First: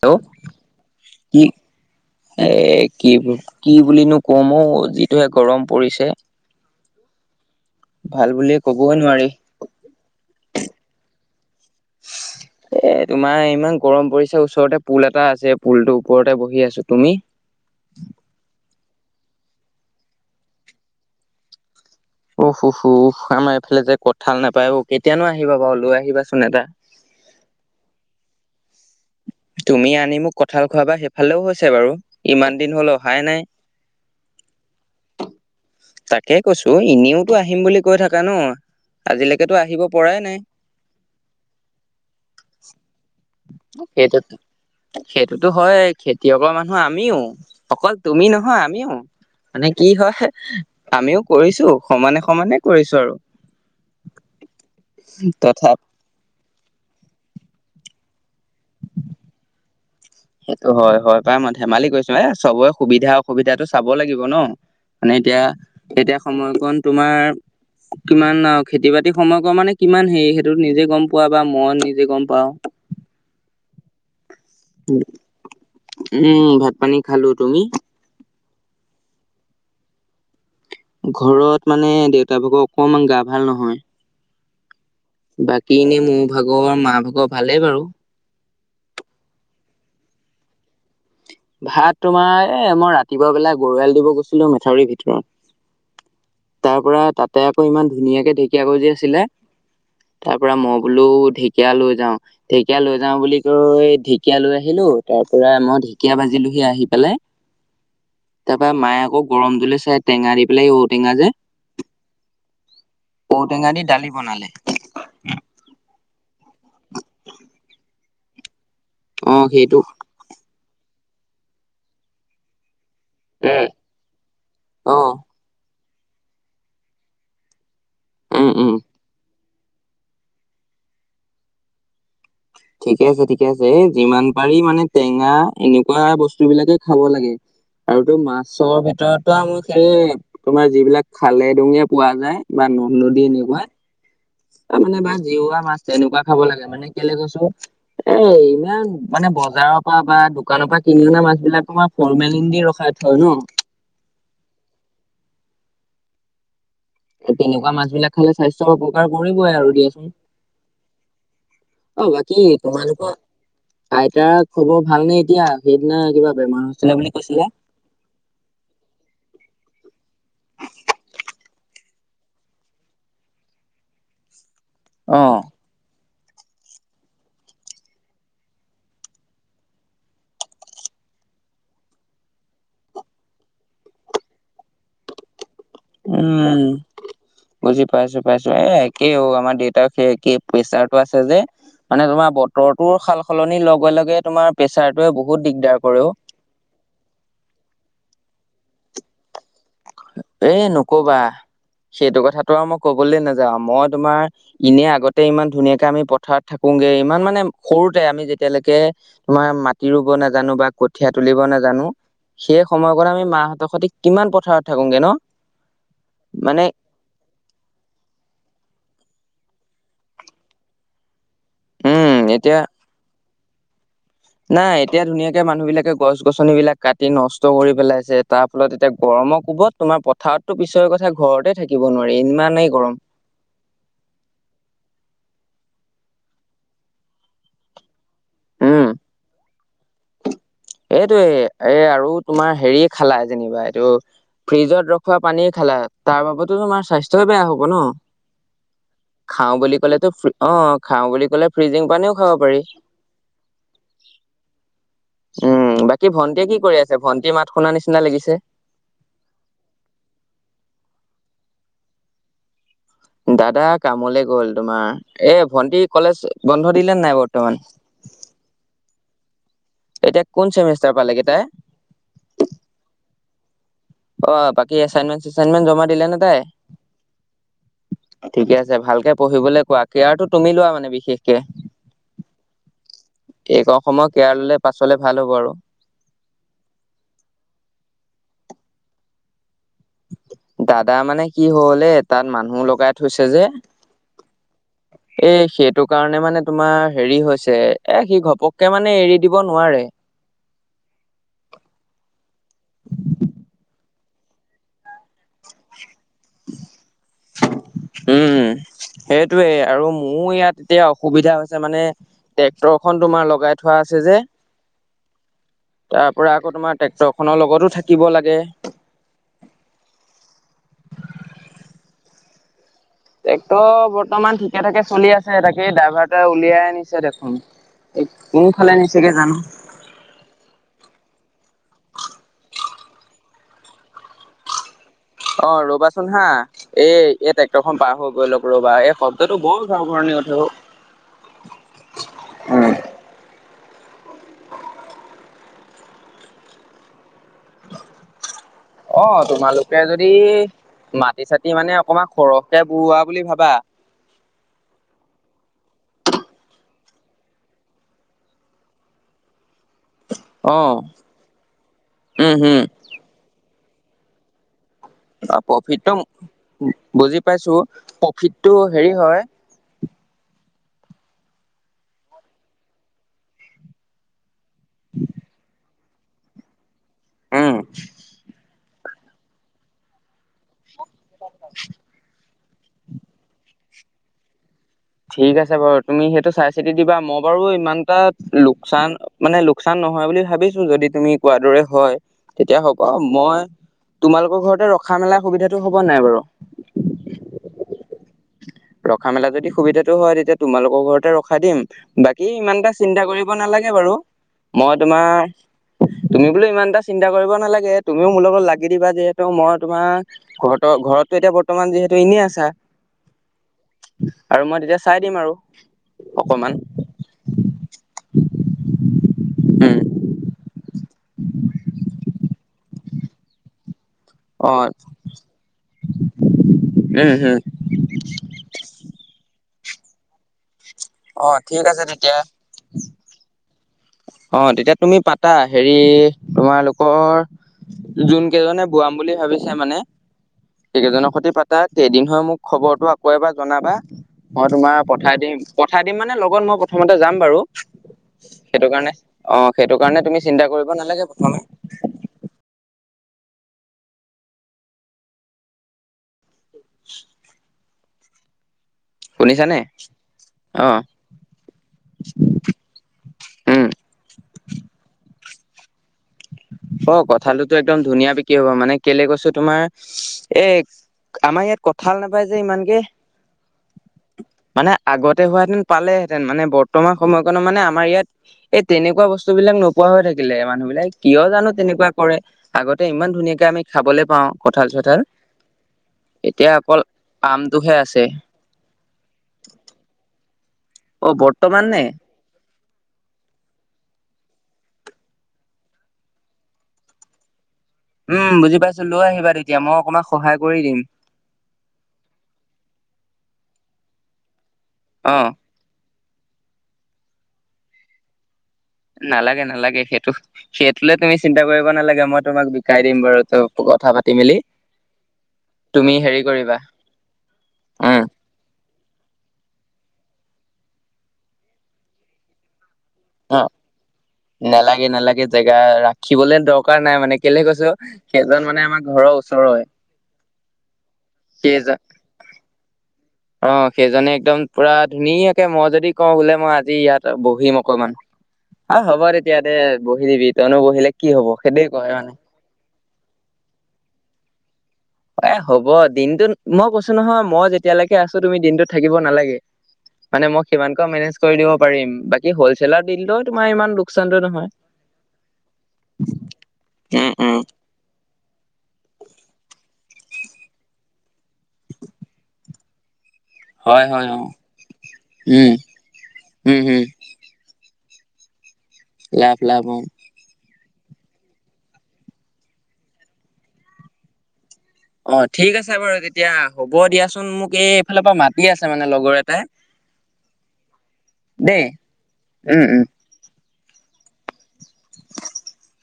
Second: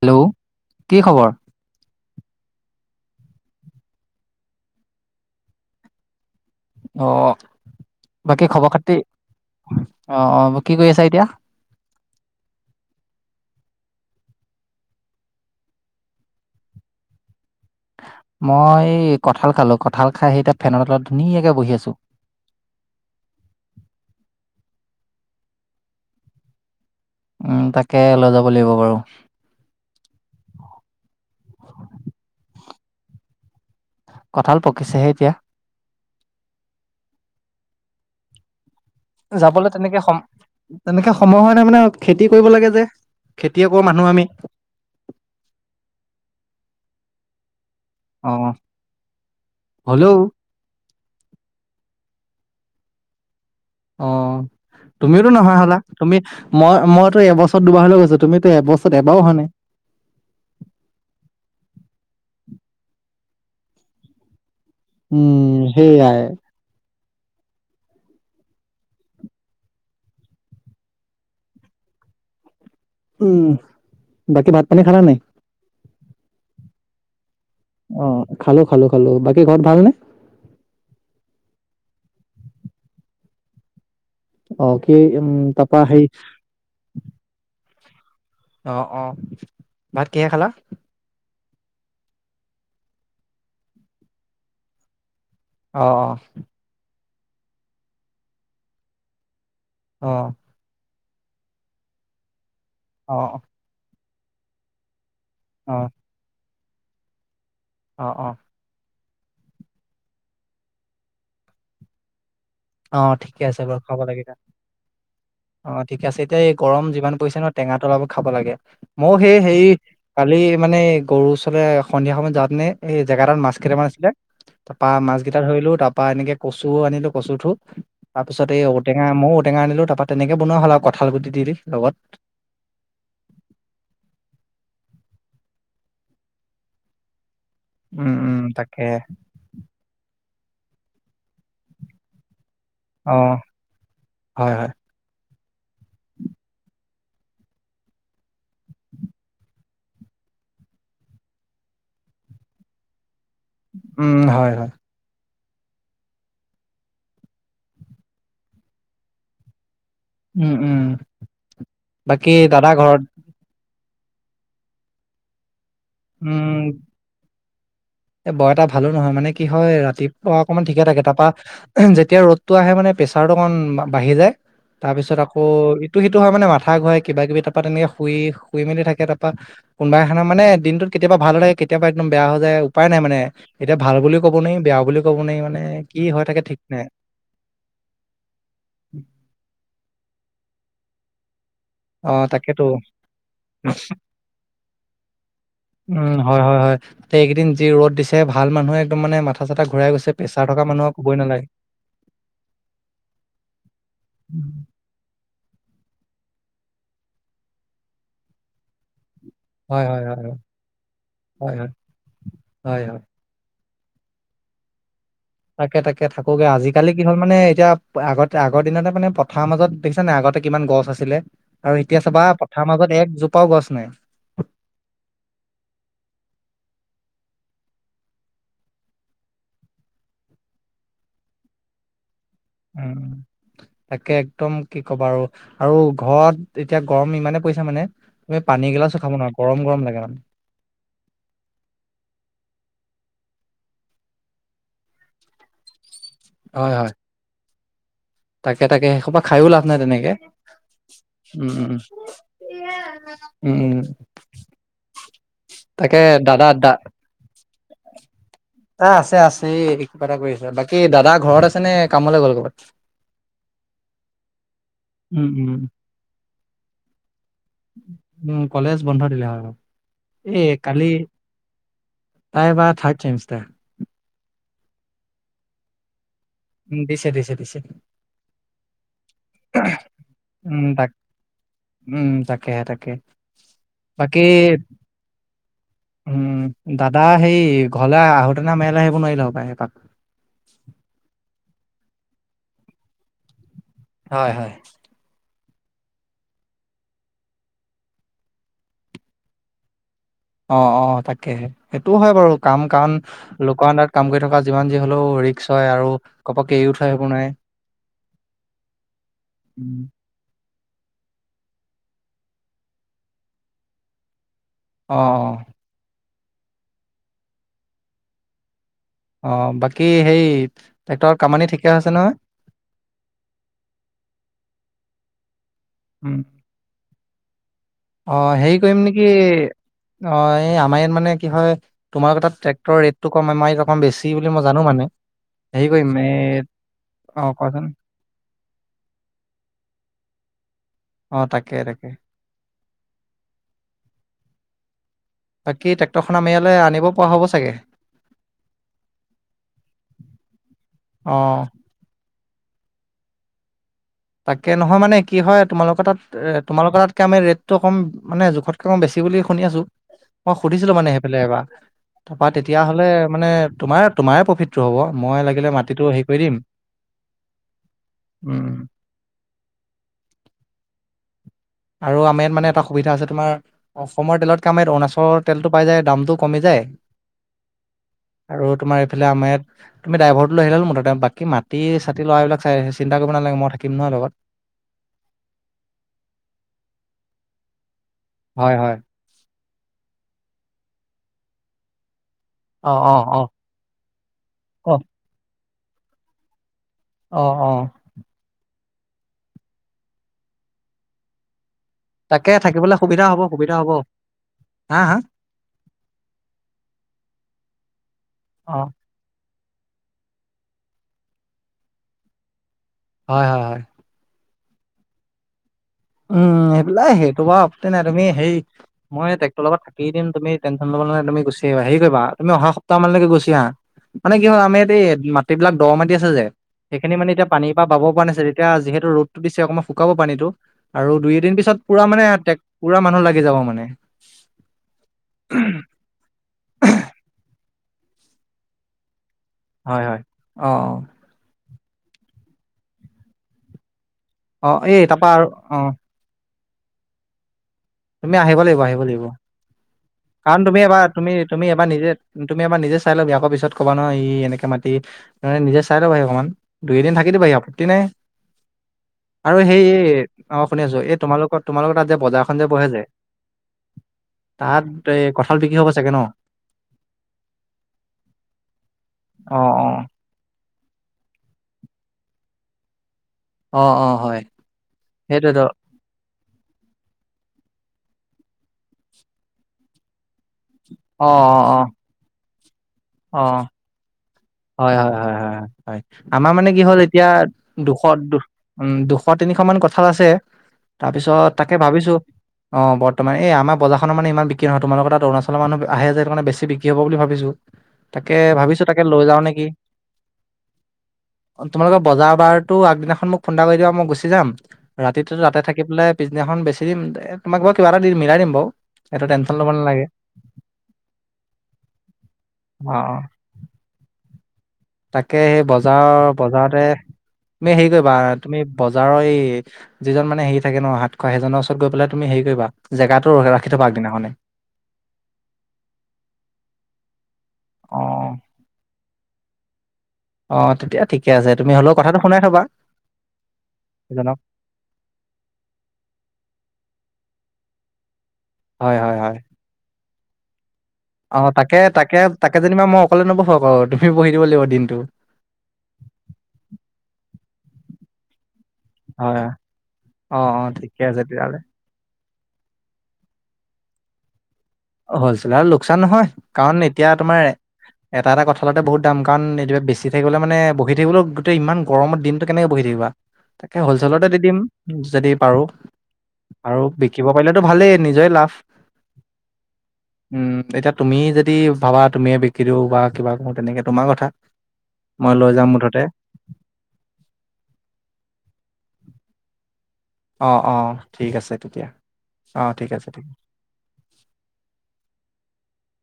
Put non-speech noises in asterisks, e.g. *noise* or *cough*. Hello কি খবৰ উম এ কি কি বুলিনো কম ঔ যিটোহে গৰম পৰিছে অহ ভাল বাকী বুলিয়ে খবৰ কবই খাতি নোৱাৰি অ কি কৰি আছা এতিয়া? *inaudible* এ তোমাৰ ইমান গৰম পৰিছে ওচৰতে পুল এটা আছে পুলটোৰ ওপৰতে বহি আছো। তুমি? মই কঁঠাল খালো কঁঠাল খাই সেই এতিয়া ফেনৰ তলত ধুনীয়াকে বহি আছো। অহু হু আমাৰ এইফালে যে কঁঠাল নাপায় অ কেতিয়ানো আহিবা বাৰু লৈ আহিবাচোন এটা উম তাকে লৈ যাব লাগিব বাৰু। তুমি আনি মোক কঁঠাল খোৱাবা সেইফালেও আছে বাৰু ইমান দিন হল অহাই নাই। কঁঠাল পকিছেহে এতিয়া। তাকে কৈছো এনেওতো আহিম বুলি কৈ থাকা ন আজিলৈকেতো যাবলৈ আহিব তেনেকে সম পৰাই নাই তেনেকে সময় হোৱা নাই মানে খেতি কৰিব লাগে যে। খেতিয়কৰ মানুহ সেইটো আমি সেইটোতো হয় খেতিয়কৰ মানুহ আমিও অকল তুমি অ নহয় আমিও মানে কি হ'লেও হয় আমিও কৰিছো সমানে সমানে কৰিছো আৰু অঁহ তুমিওতো নহা তথা হ'লা তুমি মই মইতো এবছৰত দুবাৰ হ'লেও গৈছো, তুমিতো এবছৰত এবাৰো অহা নাই। সেইটো হয় হয় পাই মই ধেমালি কৰিছো এ চবেৰে সুবিধা অসুবিধাটো চাব লাগিব ন মানে এতিয়া উম সেইয়াই এতিয়া সময়কণ তোমাৰ কিমান আৰু খেতি বাতি সময় কন মানে কিমান হেৰি সেইটো নিজে গম পোৱা বা মই নিজে গম পাও উম বাকী ভাত পানী খালা নে নাই? উম ভাত পানী খালো। তুমি? অ খালো খালো খালো। বাকী ঘৰত ভাল নে? ঘৰত মানে দেউতা ভাগৰ অকমান গা ভাল নহয় অ কি উম তাৰপৰা সেই গৰ মাৰ ভাগৰ ভালেই বাৰু। অহ অহ ভাত কিহে খালা? ভাত তোমাৰ এ মই ৰাতিপুৱা বেলাই গৰুহাল দিব গৈছিলো মেথাউৰিৰ ভিতৰত অহ অহ তাৰপৰা তাতে আকৌ ইমান ধুনীয়াকে ঢেকীয়া গজি আছিলে অহ তাৰ পৰা মই বোলো ঢেকীয়া লৈ যাও ঢেকীয়া লৈ অ অ যাও বুলি কৈ ঢেকিয়া লৈ আহিলো তাৰ পৰা অ মই ঢেকীয়া ভাজিলোহি আহি পেলাই। অঁহ অঁহ। তাৰপৰা মায়ে আকৌ গৰম জুলি চাই টেঙা দি পেলাই ঔটেঙা যে অ ঠিকে আছে ঔটেঙা বাৰু দি খাব দালি লাগে দে। বনালে। অ ঠিক আছে এতিয়া এই গৰম যিমান পৰিছে নহ টেঙাটো অপল খাব লাগে মই সেই অ হেৰি সেইটো কালি মানে গৰুৰ ওচৰলৈ সন্ধিয়া সময়ত যাওতে নে এই জেগা এটাত মাছ কেইটামান আছিলে তাৰ পৰা অ মাছ কেইটা ধৰিলো। তাৰ পৰা এনেকে কচুও আনিলো। কচুটো তাৰ পিছত উম এই উম ঔটৈ মও ঔটেঙা আনিলো। তাৰপা তেনেকে বোনোৱা হল আও কঁঠালগুটি দি লগত ঠিকে আছে। ঠিকে আছে। যিমান পাৰি মানে টেঙা এনেকুৱা বস্তু বিলাকে খাব লাগে। আৰু উম তো উম মাছৰ তাকে ভিতৰতো *unintelligible* সেই তোমাৰ যিবিলাক খালে দুুঙে পোৱা যায়। বা নদ অ নদী এনেকুৱা হয় হয় তাৰ মানে বা জিওৱৰা মাছ এনেকুৱা খাব লাগে মানে কেলে কৈছো। এ', ইমান মানে বজাৰৰ পৰা বা দোকানৰ পৰা কিনি অনা মাছ বিলাক তোমাৰ ফৰ্মেলিং দি ৰখাই থয় ন? উম', হয়। হয়। এ', তেনেকুৱা মাছ বিলাক খালে স্বাস্থ্যৰ অপকাৰ কৰিবই আৰু দিয়াচোন উম উম অ', বাকী দাদা ঘৰত তোমালোকৰ আইতাৰাৰ খবৰ ভালনে এতিয়া সেইদিনা কিবা উম, বেমাৰ হৈছিলে বুলি কৈছিলে। এ', বৰ এটা ভালো নহয় মানে কি হয়। ৰাতিপুৱা অকমান ঠিকে থাকে। তাৰপা যেতিয়া ৰ'দটো আহে মানে প্ৰেচাৰটো অকমান বাঢ়ি যায়। তাৰ কৈছিলে পিছত অ আকৌ তো সেইটো হয় মানে মাথা ঘূৰাই কিবা কিবি তাৰপা তেনেকে শুই শুই মেলি থাকে। তাৰপা কোনোবা এখনৰ মানে দিনটোত কেতিয়াবা ভাল হৈ থাকে। কেতিয়াবা একদম বেয়া হৈ যায়। উপাই নাই, মানে এতিয়া ভাল বুলিও ক'ব নোৱাৰি, বেয়া বুলি ক'ব নোৱাৰি, মানে কি হৈ থাকে ঠিক উম', নাই বুজি পাইছো। পাইছো। এ, একেই অ, আমাৰ দেউতাৰ সেই একেই প্ৰেচাৰটো আছে যে, মানে অ তোমাৰ তাকেতো বতৰটো সাল সলনিৰ লগে। লগে। তোমাৰ প্ৰেচাৰটোৱে বহুত দিগদাৰ কৰেও উম হয়। হয়। হয়। তে এইকেইদিন যি ৰ'দ দিছে। ভাল মানুহে একদম মানে মাথা মাথা চাথা ঘূৰাই গৈছে। প্ৰেচাৰ এ থকা মানুহ ক'বই নকবা নালাগে। সেইটো কথাটো আৰু মই কবলৈ নাযাওঁ। মই তোমাৰ এনে আগতে ইমান ধুনীয়াকে আমি পথাৰত থাকোগে ইমান মানে সৰুতে আমি যেতিয়ালৈকে তোমাৰ হয় মাটি হয় ৰুব হয় হয় নাজানো বা কঠীয়া তুলিব হয় হয় নাজানো। সেই হয় হয় সময়ৰ কণ আমি মাহঁতৰ সৈতে কিমান পথাৰত থাকোংগে ন তাকে তাকে থাকোগে মানে আজিকালি কি হল মানে এতিয়া আগত আগৰ দিনা তাৰ মানে পথাৰ মাজত দেখিছা নে নাই। আগতে কিমান গছ আছিলে। আৰু এতিয়া উম চাবা এতিয়া পথাৰৰ মাজত একজোপাও গছ নাই। নাই। এতিয়া ধুনীয়াকে মানুহ বিলাকে গছ গছনি বিলাক কাটি নষ্ট কৰি পেলাইছে। তাৰ ফলত এতিয়া গৰমৰ কোবত তোমাৰ পথাৰততো পিছৰে কথা ঘৰতে থাকিব নোৱাৰি। ইমান উম', উম, তাকে একদম কি ক'বা আৰু আৰু ঘৰত এতিয়া গৰম ইমানে পৰিছে মানে এই পানী উম গিলাছো খাব নোৱাৰা। গৰম গৰম লাগে মানে এইটোয়ে এ আৰু তোমাৰ হেৰিয়ে খালা যেনিবা এইটো ফ্ৰিজত ৰখোৱা পানী খালা তাৰ বাবে টো হয় তোমাৰ হয় স্বাস্থ্য বেয়া হ'ব ন? তাকে তাকে সেইসোপা খায়ো খাওঁ লাভ নাই বুলি তেনেকে ক'লেতো অ, খাওঁ বুলি উম ক'লে উম ফ্ৰিজিং পানীও খাব পাৰি। উম', উম, তাকে দাদা-দা ভণ্টিৰ মাত শুনাৰ নিচিনা লাগিছে। এ', আছে। আছে। এই কিবা এটা কৰি আছে। বাকী দাদা ঘৰত আছে নে? কামলৈ গ'ল কৰ'বাত দাদা কামলে গ'ল উম তোমাৰ এ উম ভন্টি কলেজ বন্ধ দিলে নাই। বৰ্তমান উম', কলেজ বন্ধ দিলে। উম, এতিয়া কোন চেমিষ্টাৰ পালেগে তাই? তাই এবা থাৰ্ড চেমিষ্টাৰ। অ', বাকী এচাইনমেণ্ট চেচাইনমেটণ্ট জমা দিলে নে তাই? উ', দিছে। দিছে। দিছে। ঠিকে আছে ভালকে পঢ়িবলে কোৱা, কেয়াৰটো তুমি উম, লোৱা মানে তাক বিশেষকে। উম, তাকেহে তাকে এই কন সময়ত বাকী কেয়াৰ ললে পাছলে ভাল হ'ব আৰু। উম' দাদা হেয়ি ঘলে আহোঁতেনা আম এয়ালে আহিব নোৱাৰিলে হপায় এপাক। দাদা মানে কি হ'ল- এ তাত মানুহ লগাই থৈছে যে- হয় হয়। এ সেইটো কাৰণে মানে তোমাৰ হেৰি হৈছে, এ সি ঘপককে মানে এৰি দিব নোৱাৰে। অঁ অঁ তাকেহে, সেইটোও হয় বাৰু কাম-কান লোকৰ আণ্ডাৰত কাম কৰি থকা যিমান যি হ'লেও ৰিক্স হয় আৰু ঘপককে এৰিও থই আহিব নোৱায়ে। উম সেইটোয়ে আৰু উম মোৰ ইয়াত এতিয়া অসুবিধা হৈছে মানে- ট্ৰেক্টৰ খন তোমাৰ লগাই থোৱা আছে যে অঁ অঁ। তাৰ পৰা আকৌ তোমাৰ ট্ৰেক্টৰ খনৰ লগতো থাকিব লাগে। অ, বাকী হেই ট্ৰেক্টৰৰ কামানি ঠিকে আছে নহয়? ট্ৰেক্টৰ বৰ্তমান ঠিকে-ঠাকে চলি আছে তাকেই উম, ড্ৰাইভাৰটোয়ে উলিয়াই আনিছে দেখোন। এই অ হেৰি কোনফালে কৰিম নেকি- নিছেগে জানো অ' এই আমাৰ ইয়াত মানে কি হয় তোমাৰ আকু তাত ট্ৰেক্টৰ ৰেটটো কম আমা অকণ বেছি বুলি মই জানো মানে। অ হেৰি কৰিম ৰ'বাচোন এই হা! এই, অ', এই কোৱাচোন ট্ৰেক্টৰখন পাৰ হৈ গৈ লগ। ৰবা, এই শব্দটো বৰ ঘৰ-ঘৰনী উঠে অ'। অ তাকে তাকে। *unintelligible* বাকি ট্ৰেক্টৰখন আম ইয়ালে আনিব পৰা হ'ব চাগে। অ' তোমালোকে যদি অ মাটি-চাতি মানে অকণমান খৰহ কে বুৰুৱা বুলি ভাবা তাকে, নহয় মানে কি হয় তোমালোকৰ তাত এ তোমালোকৰ তাতকে আম ৰেটটো অকণ মানে জোখতকে অকণ বেছি বুলি শুনি আছোঁ। মই অ সুধিছিলোঁ মানে সেইফালে এবাৰ, তাপা উম হম তেতিয়া হলে মানে তোমাৰ তোমাৰে প্ৰফিট- টো হ'ব, মই লাগিলে মাটিটো প্ৰফিটটো হেয়ি কৰি দিম। বুজি পাইছো প্ৰফিটটো উম। হেৰি হয় আৰু আমাৰ ইয়াত মানে এটা সুবিধা আছে তোমাৰ- অসমৰ তেলতকে আম য়াত অৰুণাচলৰ তেলটো পাই যায় দামটো কমি যায়। উম আৰু তোমাৰ এইফালে আমাৰ ইয়াত তুমি ড্ৰাইভৰটো লৈ আহিলে বাকী মাটি-চাতি লোৱা এইবিলাক চাই চিন্তা কৰিব নালাগে মই থাকিম নহয় লগত। ঠিক আছে বাৰু, তুমি সেইটো চাই-চিতি দিবা মই বাৰু ইমান টা হয় হয় লোকচান মানে লোকচান নহয় বুলি ভাবিছোঁ যদি তুমি কোৱাৰ দৰে হয়। তেতিয়া অ অ হ'ব- অ মই, তোমালোকৰ ঘৰতে অ ৰখা-মেলা সুবিধাটো হ'ব নাই বাৰু? অ অঁ। ৰখা-মেলা যদি সুবিধাটো হয় তেতিয়া তোমালোকৰ ঘৰতে ৰখাই দিম। বাকী তাকে ইমান এটা থাকিবলৈ চিন্তা সুবিধা হ'ব কৰিব সুবিধা হ'ব নালাগে বাৰু, হা মই হা তোমাৰ তুমি বোলে ইমানটা চিন্তা কৰিব নালাগে তুমিওঁ মোৰ লগত অ লাগি দিবা যে মই তোমাৰ ঘৰতে, ঘৰতটো এতিয়া বৰ্তমান যিহেতু এনেই আছা হয় হয় হয়। আৰু মই তেতিয়া চাই দিম আৰু। উম' অকমান সেইবিলা সেইটো বাৰু আপত্তি নাই তুমি সেই, মই ট্ৰেক্টৰ লগত উম থাকিয়ে দিম তুমি টেন- চন ললে নাই তুমি গুচি আহিবা হেৰি কৰিবা- তুমি অহা সপ্তাহ মানলৈকে গুচি আহা। মানে কি হল অ আম ইয়াত এই মাটি বিলাক দ' মাটি আছে যে, সেইখিনি মানে উম এতিয়া হম পানী বা বা'ব পৰা নাছিলো এতিয়া যিহেতু ৰ'দতো দিছে অকমান শুকাব পানীটো, আৰু অ দুই-এদিন পিছত ঠিক আছে পুৰা মানে তেতিয়া পুৰা মানুহ লাগি যাব মানে অ তেতিয়া তুমি পাতা হেৰি তোমালোকৰ যোন কেইজনে বোৱাম বুলি ভাবিছ মানে হয় হয় অ সেইকেইজনৰ সৈতে পাতা কেইদিন হৈ মোক খবৰটো আকৌ এবাৰ জনাবা মই অ অ তোমাৰ এই তাৰপা পঠাই আৰু দিম অ পঠাই দিম মানে লগত মই প্ৰথমতে যাম বাৰু তুমি আহিব লাগিব সেইটো আহিব কাৰণে লাগিব অ সেইটো কাৰণে কাৰণ চিন্তা তুমি কৰিব এবাৰ নালাগে তুমি প্ৰথমে তুমি এবাৰ নিজে তুমি এবাৰ নিজে চাই লবি আকৌ পিছত ক'বা নহয় ই এনেকে মাতি মানে নিজে চাই ল'বাহি অকণমান দুই দিন থাকি দিবাহি আপত্তি নাই আৰু শুনিছানে সেই অ শুনি আছোঁ এই তোমালোকৰ তোমালোকৰ তাত যে বজাৰ বহে যে উম তাত এই কঠাল বিক্ৰী হ'ব চাগে ন অ কঠালতো একদম ধুনীয়া বিক্ৰী হব মানে কেলে কৈছোঁ অ তোমাৰ অ এ আমাৰ ইয়াত কঁঠাল নাপায় যে ইমানকে অ অ হয় মানে আগতে সেইটোতো হোৱা হেতিন পালেহেতেন মানে বৰ্তমান সময়কণত মানে আমাৰ ইয়াত এই তেনেকুৱা বস্তু বিলাক নোপ নোপোৱা হৈ থাকিলে মানুহ বিলাক অ অ কিয় জানোঁ তেনেকুৱা কৰে আগতে ইমান অ অ ধুনীয়াকে আমি খাবলৈ পাওঁ কঁঠাল হয় হয় চঠাল হয় হয় হয় হয় আমাৰ মানে এতিয়া কি হ'ল অকল এতিয়া আমটোহে দুশ আছে দু উম দুশ তিনিশ মান কঁঠাল আছে তাৰ অ পিছত তাকে বৰ্তমান নে ভাবিছোঁ অ বৰ্তমান এই আমাৰ বজাৰৰ মান ইমান বিক্ৰী নহয় তোমালোকৰ তাত অৰুণাচৰ মানুহ আহে যে সেই কাৰণে বেছি বিক্ৰী হব বুলি ভাবিছোঁ তাকে ভাবিছোঁ তাকে লৈ যাওঁ নেক দিয়া মই অকমান সহায় কৰি দিম অ তোমালোকৰ বজাৰ বাৰতো আগদিনাখন মোক ফোন এটা কৰি দিবা মই গুচি যাম অ ৰাতিটোতো তাতে থাকি থাকি পেলাই পিছদিনাখন বেছি দিম তোমাক বাৰ কিবাটা দি মিলাই দিম বাও নালাগে নালাগে সেইটো সেইটোলে তুমি চিন্তা কৰিব নালাগে মই তোমাক অ বিকাই অ দিম বাৰুতো কথা পাতি মেলি তাকে সেই তুমি বজাৰৰ হেৰি কৰিবা বজাৰতে তুমি হেৰি কৰিবা উম তুমি বজাৰৰ এই যিজন মানে হেৰি থাকে ন হাত খোৰাহি সেইজনৰ ওচৰত গৈ পেলাই তুমি হেৰি কৰিবা জেগা টোৰ ৰাখি থবা আগদিনাখনে নেলাগে নেলাগে জেগা ৰাখিবলে দৰকাৰ নাই মানে কেলে কৈছোঁ অ সেইজন মানে আমাৰ ঘৰৰ ওচৰই অ তেতিয়া ঠিকে আছে তুমি হ'লেও কথাটো শুনাই থবা অ সেইজনে সেইজনক। একদম পুৰা ধুনীয়াকে মই যদি কওঁ বোলে মই আজি ইয়াত বহিম অকণমান অ হয়, হয়, হ'ব হয়। তেতিয়া বহি দিবি তইনো বহিলে কি অ হব তাকে সেইটোৱে কয় তাকে মানে তাকে যেনিবা মই অকলে নবহো আক তুমি বহি দিব লাগিব দিনটো এ হ'ব দিনটোত মই কৈছোঁ নহয় মই যেতিয়ালৈকে আছোঁ তুমি দিনটোত থাকিব হয়, নালাগে অ', মানে মই অ', ঠিকে সিমানকৈ আছে মেনেজ কৰি তেতিয়াহ'লে। দিব পাৰিম বাকী হলচেলাৰ দি দিলোঁ তোমাৰ ইমান লোকচানটো নহয় হলচেলাৰ লোকচান নহয় কাৰণ এতিয়া উম তোমাৰ উম এটা এটা কঁঠালতে বহুত দাম কাৰণ এতিয়া বেছি থাকিবলৈ মানে বহি থাকিবলৈও গোটেই ইমান গৰমৰ দিনটো কেনেকৈ বহি থাকিবা তাকে হয় হয় হলচেলতে দি অ দিম যদি পাৰো উম উম আৰু হম বিকি দিব পাৰিলেতো ভালেই নিজৰেই লাভ লাভ লাভ অহ উম এতিয়া তুমি যদি ভাবা তুমিয়ে বিক্ৰী দিব বা কিবা আকৌ তেনেকে তোমাৰ কথা মই অ লৈ যাম ঠিক আছে মুঠতে, বাৰু তেতিয়া হ'ব দিয়াচোন মোক এই এইফালৰ পৰা মাতি আছে মানে লগৰ এটাই অ অ ঠিক আছে দেই তেতিয়া অ উম ঠিক উম আছে *inaudible*